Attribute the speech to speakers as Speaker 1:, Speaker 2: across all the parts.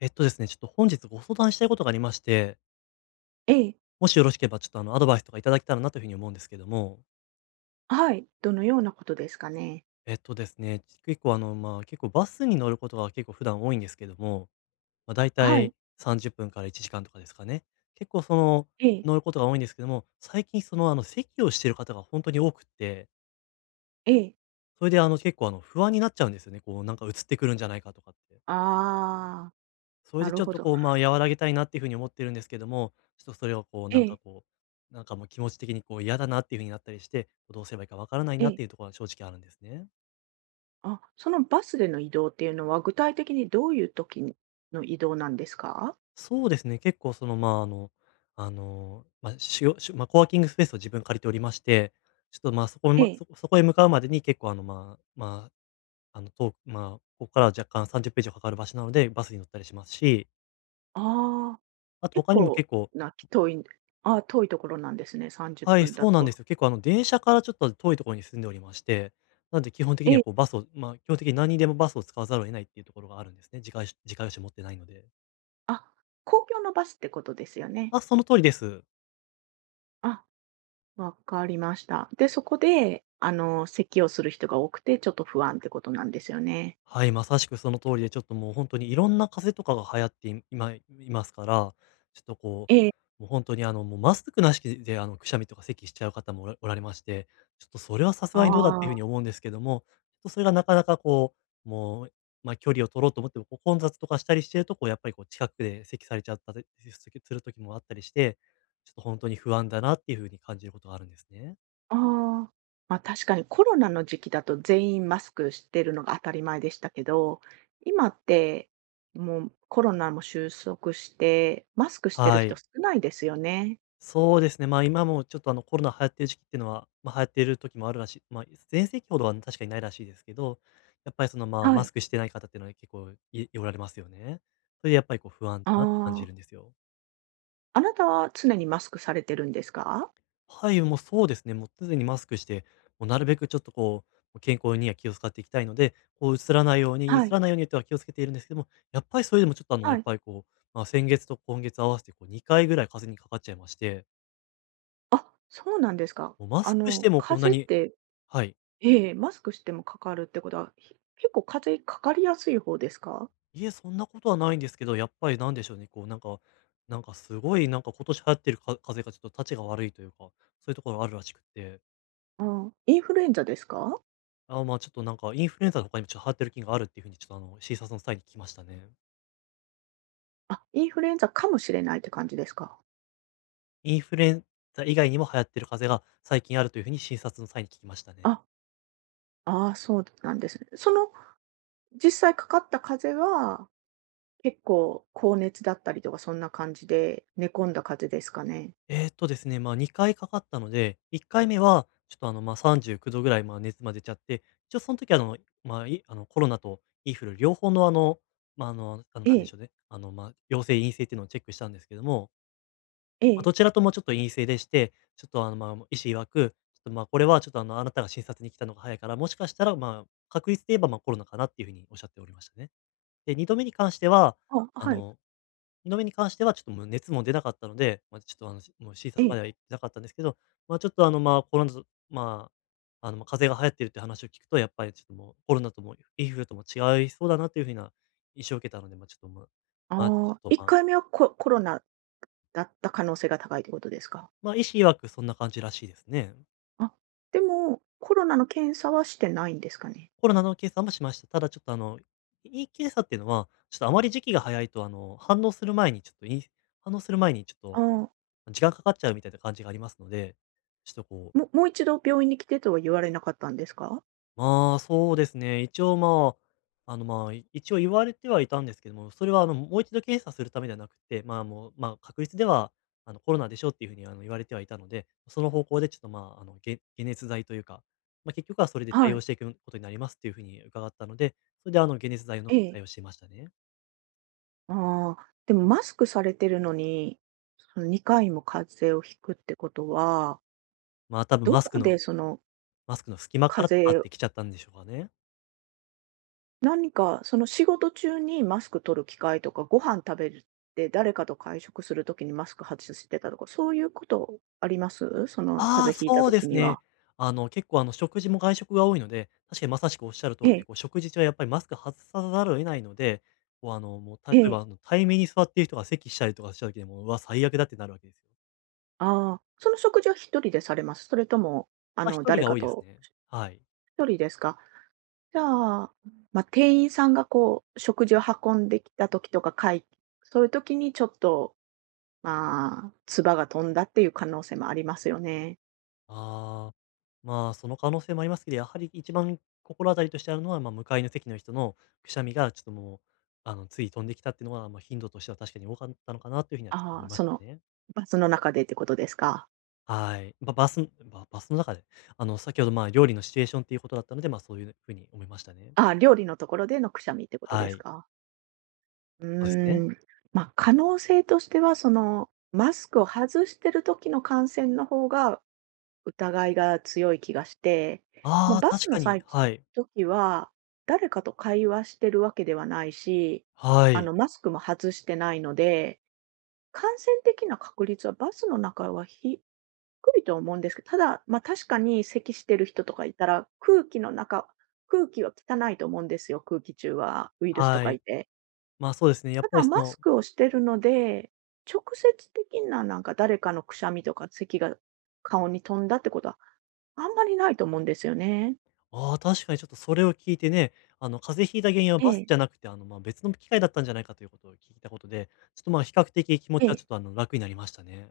Speaker 1: えっとですね、ちょっと本日ご相談したいことがありまして、
Speaker 2: ええ、
Speaker 1: もしよろしければちょっとアドバイスとかいただけたらなというふうに思うんですけども、
Speaker 2: はい、どのようなことですかね？
Speaker 1: えっとですね、結構まあ結構バスに乗ることが結構普段多いんですけども、まあ大
Speaker 2: はい、
Speaker 1: 体30分から1時間とかですかね。結構その
Speaker 2: ええ、
Speaker 1: 乗ることが多いんですけども、最近その席をしている方が本当に多くって、
Speaker 2: ええ。
Speaker 1: それで結構不安になっちゃうんですよね。こうなんか映ってくるんじゃないかとかって。
Speaker 2: ああ、
Speaker 1: それ
Speaker 2: な
Speaker 1: で
Speaker 2: る
Speaker 1: ちょっ
Speaker 2: ほ
Speaker 1: と
Speaker 2: ど。
Speaker 1: こう、まあ、和らげたいなっていう風に思ってるんですけども、ちょっとそれをこう、
Speaker 2: ええ、
Speaker 1: なんかもう気持ち的にこう嫌だなっていう風になったりして、どうすればいいかわからない
Speaker 2: え
Speaker 1: なっ
Speaker 2: え。
Speaker 1: ていうところは正直あるんですね。
Speaker 2: あ、そのバスでの移動っていうのは、具体的にどういう時の移動なんですか？
Speaker 1: そうですね、結構その、まあ、まあ、しゅしゅまあ、コワーキングスペースを自分借りておりまして、ちょっと、まあ、
Speaker 2: ええ、
Speaker 1: そこそこへ向かうまでに結構まあまあ、まあ、ここからは若干30ページはかかる場所なので、バスに乗ったりしますし、
Speaker 2: ああ、
Speaker 1: あと
Speaker 2: 結
Speaker 1: 他にも
Speaker 2: 構
Speaker 1: 結構
Speaker 2: な遠いあー、あ、遠いところなんですね、30
Speaker 1: はい、
Speaker 2: 分だ
Speaker 1: そうなんです
Speaker 2: と。
Speaker 1: よ。結構電車からちょっと遠いところに住んでおりまして、なんで基本的に
Speaker 2: え
Speaker 1: は
Speaker 2: え、
Speaker 1: こうバスを、まあ、基本的に何にでもバスを使わざるを得ないっていうところがあるんですね。自家用車持ってないので。
Speaker 2: あ、公共のバスってことですよね。
Speaker 1: あ、その通りです。
Speaker 2: あ、わかりました。で、そこで、あの、咳をする人が多くて、ちょっと不安ってことなんですよね。
Speaker 1: はい、まさしくその通りで、ちょっともう本当にいろんな風邪とかが流行ってい今いますから、ちょっとこ
Speaker 2: ええ、
Speaker 1: う、もう本当にもうマスクなしでくしゃみとか咳しちゃう方もおられまして、ちょっとそれはさす
Speaker 2: あ
Speaker 1: がにどうだっていうふうに
Speaker 2: あ。
Speaker 1: 思うんですけども、ちょっとそれがなかなかこう、もう、まあ、距離を取ろうと思っても、こう混雑とかしたりしてると、こうやっぱりこう近くで咳されちゃったりする時もあったりして、ちょっと本当に不安だなっていうふうに感じることがあるんですね。
Speaker 2: ああ、ま、確かにコロナの時期だと全員マスクしてるのが当たり前でしたけど、今ってもうコロナも収束して、マスクしてる
Speaker 1: は
Speaker 2: 人
Speaker 1: い。
Speaker 2: 少ないですよね。
Speaker 1: そうですね、まあ、今もちょっとコロナ流行ってる時期っていうのは、ま、流行ってる時もあるらしいまあ、全盛期ほどは確かにないらしいですけど、やっぱりその、まあ、
Speaker 2: は
Speaker 1: マ
Speaker 2: い。
Speaker 1: スクしてない方っていうのは結構いおられますよね。それでやっぱりこう不安
Speaker 2: あ
Speaker 1: だなって感じ
Speaker 2: あ、
Speaker 1: るんですよ。
Speaker 2: あなたは常にマスクされてるんですか？
Speaker 1: はい、もうそうですね、もう常にマスクして、もうなるべくちょっとこう、健康には気を使っていきたいので、移
Speaker 2: はい、
Speaker 1: らないようにとは気をつけているんですけども、やっぱりそれでもちょっと
Speaker 2: は
Speaker 1: やっ
Speaker 2: い。
Speaker 1: ぱりこう、まあ、先月と今月合わせてこう2回ぐらい風邪にかかっちゃいまして、
Speaker 2: あ、そうなんですか。
Speaker 1: もうマス
Speaker 2: あ
Speaker 1: クし
Speaker 2: の、
Speaker 1: てもこん
Speaker 2: 風
Speaker 1: な
Speaker 2: 邪っ
Speaker 1: に
Speaker 2: て
Speaker 1: はい。
Speaker 2: ええ、マスクしてもかかるってことは、結構風邪かかりやすい方ですか？
Speaker 1: いえ、そんなことはないんですけど、やっぱりなんでしょうね、なんかすごいなんか今年流行ってるか風邪がちょっと立ちが悪いというか、そういうところがあるらしくって、
Speaker 2: ああ、インフルエンザですか？
Speaker 1: あーまあ、ちょっとなんかインフルエンザの他にもちょっと流行ってる菌があるっていうふうにちょっと診察の際に聞きましたね。
Speaker 2: あ、インフルエンザかもしれないって感じですか？
Speaker 1: インフルエンザ以外にも流行ってる風邪が最近あるというふうに診察の際に聞きましたね。
Speaker 2: あ、ああ、そうなんですね。その、実際かかった風邪は、結構高熱だったりとか、そんな感じで、寝込んだ風邪ですかね？
Speaker 1: ですね、ま、2回かいかかったので、1回目はちょっとま、39度ぐらい、ま、熱までちゃって、一応その時まあ、コロナとインフル両方の
Speaker 2: え
Speaker 1: なんでし
Speaker 2: え、
Speaker 1: ょうね、ま、陽性、陰性っていうのをチェックしたんですけども、
Speaker 2: え
Speaker 1: まあ、
Speaker 2: え、
Speaker 1: どちらともちょっと陰性でして、ちょっとま、医師曰く、ちょっと、ま、これはちょっとあなたが診察に来たのが早いから、もしかしたら、ま、確率で言えば、ま、コロナかなっていうふうにおっしゃっておりましたね。で、2度目に関しては、
Speaker 2: あ、
Speaker 1: あ
Speaker 2: はい、
Speaker 1: の2度目に関してはちょっともう熱も出なかったので、まあ、ちょっともう診
Speaker 2: え
Speaker 1: 察ま
Speaker 2: え、
Speaker 1: では行ってなかったんですけど、まあ、ちょっとまあ、コロナと、まあ、まあ、風邪が流行ってるって話を聞くと、やっぱりちょっともうコロナともインフルとも違いそうだなという風な印象を受けたので、まあ、ちょっと、まあまあ、ち
Speaker 2: ああ、
Speaker 1: ょっと、
Speaker 2: 1
Speaker 1: まあ、
Speaker 2: 回目はコロナだった可能性が高いってことですか？
Speaker 1: まあ、医師曰くそんな感じらしいですね。
Speaker 2: あ、でも、コロナの検査はしてないんですかね？
Speaker 1: コロナの検査もしました。ただちょっと胃検査っていうのは、ちょっとあまり時期が早いと反応する前にちょっ
Speaker 2: あ
Speaker 1: と
Speaker 2: あ、
Speaker 1: 時間かかっちゃうみたいな感じがありますので、ちょっとこう
Speaker 2: もう一度病院に来てとは言われなかったんですか？
Speaker 1: まあ、そうですね。一応、まあ、まあ、一応言われてはいたんですけども、それはもう一度検査するためではなくて、まあ、もう、まあ、確率では、コロナでしょっていうふうに言われてはいたので、その方向でちょっとまあ、解熱剤というか、まあ、結局はそれで対
Speaker 2: は
Speaker 1: 応
Speaker 2: い、
Speaker 1: していくことになりますっていうふうに伺ったので、それで解熱剤を飲ん
Speaker 2: え
Speaker 1: で
Speaker 2: え、
Speaker 1: 対応していましたね。
Speaker 2: ああ、でもマスクされてるのに、その2回も風邪をひくってことは
Speaker 1: まあ、多分
Speaker 2: どこでその
Speaker 1: マスクの隙間か
Speaker 2: 風
Speaker 1: らとかっ
Speaker 2: 邪
Speaker 1: て来ちゃったんでしょうかね。
Speaker 2: 何かその仕事中にマスク取る機会とか、ご飯食べる誰かと会食するときにマスク外してたとか、そういうことあります？その
Speaker 1: あ
Speaker 2: 風
Speaker 1: あ、
Speaker 2: 邪ひいた
Speaker 1: そう
Speaker 2: と
Speaker 1: で
Speaker 2: き
Speaker 1: す
Speaker 2: には。
Speaker 1: ね。結構、食事も外食が多いので、確かにまさしくおっしゃる通
Speaker 2: え
Speaker 1: りで、
Speaker 2: え、
Speaker 1: こう、食事中はやっぱりマスク外さざるを得ないので、こう、もう、例
Speaker 2: え
Speaker 1: えば、
Speaker 2: え、
Speaker 1: 対面に座っている人が咳したりとかした時でも、うわ、最悪だってなるわけですよ。
Speaker 2: ああ、その食事は一人でされます？それとも、あ
Speaker 1: まあ、
Speaker 2: の、
Speaker 1: 一人
Speaker 2: 誰
Speaker 1: が
Speaker 2: か
Speaker 1: 多いです
Speaker 2: と
Speaker 1: ね。はい。
Speaker 2: 一人ですか？じゃあ、まあ、店員さんがこう食事を運んできたときとか、そういうときにちょっと、まあ、唾が飛んだっていう可能性もありますよね。
Speaker 1: ああ、まあ、その可能性もありますけど、やはり一番心当たりとしてあるのは、まあ、向かいの席の人のくしゃみがちょっともう、つい飛んできたっていうのは、まあ、頻度としては確かに多かったのかなというふうにはちょっと
Speaker 2: あ
Speaker 1: 思い
Speaker 2: あ、
Speaker 1: ま
Speaker 2: そ
Speaker 1: した
Speaker 2: の、
Speaker 1: ね。
Speaker 2: バスの中でってことですか？
Speaker 1: はい。ばバスの中で、先ほど、まあ、料理のシチュエーションっていうことだったので、まあ、そういう風に思いましたね。
Speaker 2: ああ、料理のところでのくしゃみってこと
Speaker 1: は
Speaker 2: です
Speaker 1: い。
Speaker 2: か？う
Speaker 1: そうですね。
Speaker 2: ーん、まあ、可能性としては、その、マスクを外してる時の感染の方が疑いが強い気がして、まあ、
Speaker 1: ああ、
Speaker 2: バス
Speaker 1: 確
Speaker 2: の
Speaker 1: かに。
Speaker 2: 際
Speaker 1: はい。
Speaker 2: 時は、誰かと会話してるわけではないし、
Speaker 1: は
Speaker 2: あ
Speaker 1: い。
Speaker 2: の、マスクも外してないので、感染的な確率はバスの中はひくりと思うんですけど、ただ、ま、確かに咳してる人とかいたら、空気は汚いと思うんですよ、空気中はウイルスと
Speaker 1: は
Speaker 2: かい
Speaker 1: い。
Speaker 2: て。
Speaker 1: まあ、そうですね、やっ
Speaker 2: た
Speaker 1: ぱ
Speaker 2: だ
Speaker 1: りそ
Speaker 2: マス
Speaker 1: の、
Speaker 2: クをしてるので、直接的ななんか誰かのくしゃみとか咳が顔に飛んだってことはあんまりないと思うんですよね。
Speaker 1: ああ、確かにちょっとそれを聞いてね、風邪ひいた原因は
Speaker 2: え
Speaker 1: バス
Speaker 2: え、
Speaker 1: じゃなくて、まあ、別の機械だったんじゃないかということを聞いたことで、ちょっと、まあ、比較的気持
Speaker 2: え
Speaker 1: ちはちょ
Speaker 2: え。
Speaker 1: っと、楽になりましたね。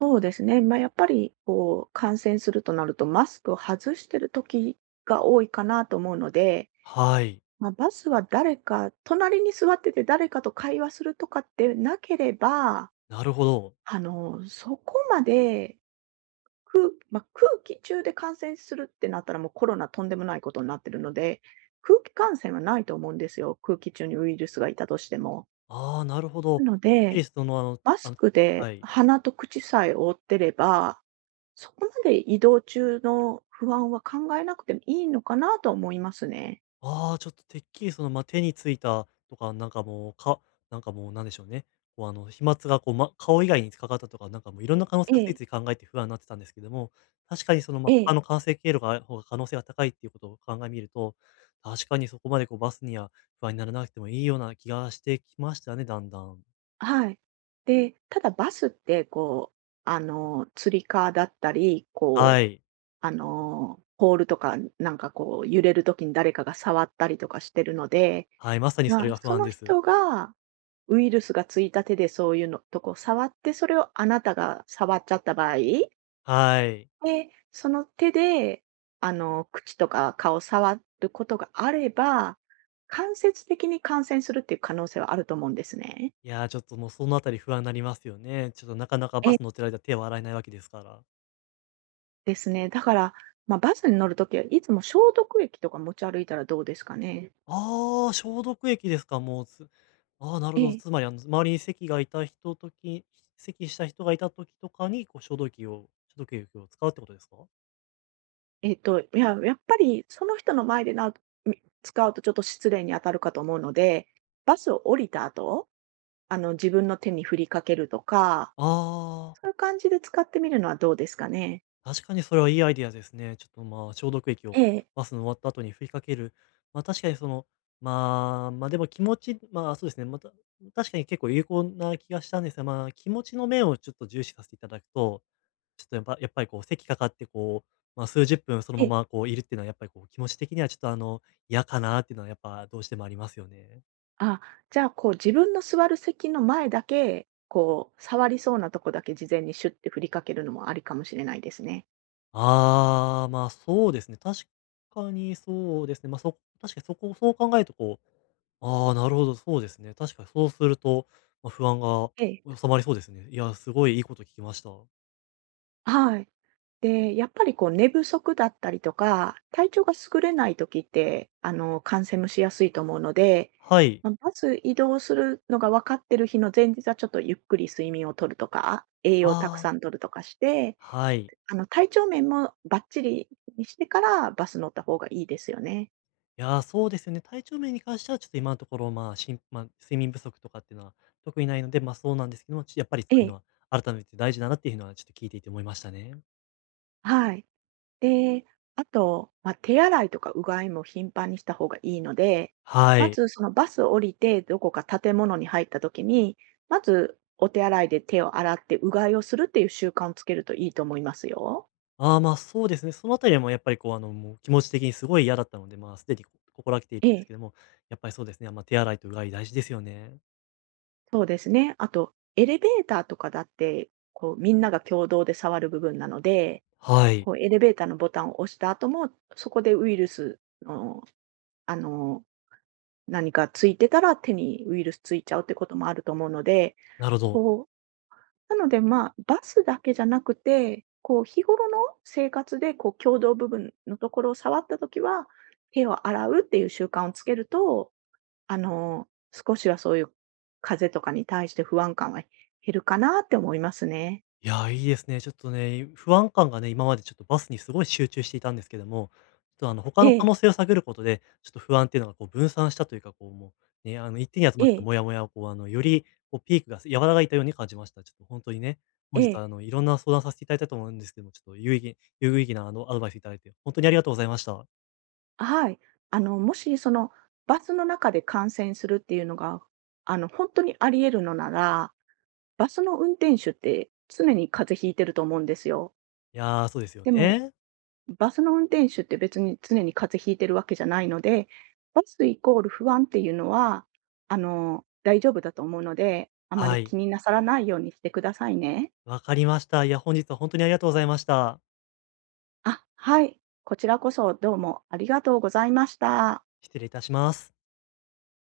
Speaker 2: そうですね。まあ、やっぱりこう感染するとなると、マスクを外してる時が多いかなと思うので、
Speaker 1: はい。
Speaker 2: まあ、バスは誰か隣に座ってて誰かと会話するとかってなければ、
Speaker 1: なるほど。
Speaker 2: あの、そこまで、空まあ、空気中で感染するってなったら、もうコロナとんでもないことになってるので、空気感染はないと思うんですよ、空気中にウイルスがいたとしても。
Speaker 1: ああ、なるほ
Speaker 2: な
Speaker 1: ど。
Speaker 2: の
Speaker 1: てっき
Speaker 2: で、
Speaker 1: りその、
Speaker 2: マスクで
Speaker 1: はい。
Speaker 2: 鼻と口さえ覆ってれば、そこまで移動中の不安は考えなくてもいいのかなと思いますね。
Speaker 1: ああ、ちょっとてっきりその、手についたとか、なんかもうなんでしょうね、こう飛沫がこう、ま、顔以外にかかったとか、なんかもういろんな可能性
Speaker 2: え
Speaker 1: をつい
Speaker 2: え、
Speaker 1: つい考えて不安になってたんですけども、確かにその、ま、
Speaker 2: え
Speaker 1: 他の
Speaker 2: え。
Speaker 1: 感染経路がある方が可能性が高いっていうことを考えみると、確かにそこまでこうバスには不安にならなくてもいいような気がしてきましたね、だんだん。
Speaker 2: はい。で、ただバスって、こう、あの、つり革だったり、こ
Speaker 1: は
Speaker 2: う、
Speaker 1: い。
Speaker 2: あの、ポールとか、なんかこう、揺れる時に誰かが触ったりとかしてるので、
Speaker 1: はい、まさにそれ
Speaker 2: まあ、
Speaker 1: が不
Speaker 2: そ
Speaker 1: 安
Speaker 2: の
Speaker 1: です。
Speaker 2: 人が、ウイルスがついた手でそういうのとこ触って、それをあなたが触っちゃった場合、
Speaker 1: はい。
Speaker 2: で、その手で、あの、口とか顔触ることがあれば、間接的に感染するっていう可能性はあると思うんですね。
Speaker 1: いや、ちょっともうそのあたり不安になりますよね。ちょっとなかなかバ
Speaker 2: え
Speaker 1: ス乗ってる間手を洗えないわけですから。
Speaker 2: ですね。だから、まあ、バスに乗るときはいつも消毒液とか持ち歩いたらどうですかね？
Speaker 1: ああ、消毒液ですか、もう、つああ、なる
Speaker 2: え
Speaker 1: ほど。
Speaker 2: え。
Speaker 1: つまり、あの、周りに咳がいた人とき咳した人がいた時とかに、こう、消毒液を使うってことですか？
Speaker 2: えっと、いや、やっぱりその人の前でみ使うとちょっと失礼に当たるかと思うので、バスを降りた後、あの、自分の手に振りかけるとか、
Speaker 1: ああ
Speaker 2: そういう感じで使ってみるのはどうですかね？
Speaker 1: ー、確かにそれはいいアイディアですね。ちょっと、まあ、消毒液
Speaker 2: え
Speaker 1: を
Speaker 2: え。
Speaker 1: バスの終わった後に振りかける。まあ、確かにその、まあ、でも気持ちそうですね、また確かに結構有効な気がしたんですが、まあ、気持ちの面をちょっと重視させていただくとちょっとやっぱりこう、席かかってこう、まあ、数十分その
Speaker 2: え
Speaker 1: ま
Speaker 2: え。
Speaker 1: まこういるっていうのはやっぱりこう、気持ち的にはちょっとあの、嫌かなっていうのはやっぱどうしてもありますよね。
Speaker 2: あ、じゃあ、こう自分の座る席の前だけ、こう触りそうなとこだけ事前にシュッて振りかけるのもありかもしれないですね。
Speaker 1: ああ、ま、あそうですね。確かにそうですね。確かにそこそう考えるとこう、ああ、なるほど、そうですね。確かにそうすると、まあ、不安が
Speaker 2: ええ。
Speaker 1: 収まりそうですね。いや、すごいいいこと聞きました。
Speaker 2: はい。で、やっぱりこう寝不足だったりとか、体調が優れない時って、あの、感染もしやすいと思うので、
Speaker 1: はい。
Speaker 2: ま、まず移動するのが分かってる日の前日はちょっとゆっくり睡眠をとるとか、栄養をたく
Speaker 1: ああ、
Speaker 2: さんとるとかして、
Speaker 1: はい。
Speaker 2: あの、体調面もバッチリにしてからバス乗った方がいいですよね。
Speaker 1: いやー、そうですよね。体調面に関しては、ちょっと今のところ、まあ、睡眠不足とかっていうのは特にないので、ま、あそうなんですけども、ちやっぱりそ
Speaker 2: え
Speaker 1: ういうの
Speaker 2: え、
Speaker 1: は改めて大事だなっていうのは、ちょっと聞いていて思いましたね。
Speaker 2: はい。で、あと、まあ、手洗いとかうがいも頻繁にした方がいいので、
Speaker 1: は
Speaker 2: ま
Speaker 1: い。
Speaker 2: ずそのバス降りてどこか建物に入った時に、まずお手洗いで手を洗ってうがいをするっていう習慣をつけるといいと思いますよ。
Speaker 1: ああ、ま、そうですね。そのあたりはもうやっぱりこう、あの、もう気持ち的にすごい嫌だったので、まあ、すでにこ心がけてい
Speaker 2: え
Speaker 1: るんです
Speaker 2: え、
Speaker 1: けども、やっぱりそうですね、ま、あ手洗いとうがい大事ですよね。
Speaker 2: そうですね。あとエレベーターとかだって、こうみんなが共同で触る部分なので、
Speaker 1: はい、
Speaker 2: こうエレベーターのボタンを押した後も、そこでウイルスの、あの、何かついてたら手にウイルスついちゃうってこともあると思うので、
Speaker 1: なるほど。
Speaker 2: こうなので、まあ、バスだけじゃなくて、こう日頃の生活でこう共同部分のところを触ったときは、手を洗うっていう習慣をつけると、あの、少しはそういう風邪とかに対して不安感は減るかなって思いますね。
Speaker 1: いや、いいですね。ちょっとね、不安感がね、今までちょっとバスにすごい集中していたんですけども、ちょっとあの、他
Speaker 2: え
Speaker 1: の可
Speaker 2: え、
Speaker 1: 能性を探ることで、ちょっと不安っていうのがこう分散したというか、こうもう、ね、あの、一点に集ま
Speaker 2: え
Speaker 1: ってた
Speaker 2: え、
Speaker 1: モヤモヤをこう、あの、よりこうピークが和らいだように感じました。ちょっと本当にね、本
Speaker 2: え
Speaker 1: 日
Speaker 2: え、
Speaker 1: はあの、いろんな相談させていただいたと思うんですけども、ちょっと有意義なあの、アドバイスいただいて、本当にありがとうございました。
Speaker 2: はい。あの、もしそのバスの中で感染するっていうのが、あの、本当にあり得るのなら、バスの運転手って常に風邪ひいてると思うんですよ。
Speaker 1: いやー、そうですよ
Speaker 2: でも
Speaker 1: ね。
Speaker 2: バスの運転手って別に常に風邪ひいてるわけじゃないので、バスイコール不安っていうのは、あの、大丈夫だと思うので、あまり
Speaker 1: はい。
Speaker 2: 気になさらないようにしてくださいね。
Speaker 1: わかりました。いや、本日は本当にありがとうございました。
Speaker 2: あ、はい。こちらこそどうもありがとうございました。
Speaker 1: 失礼いたします。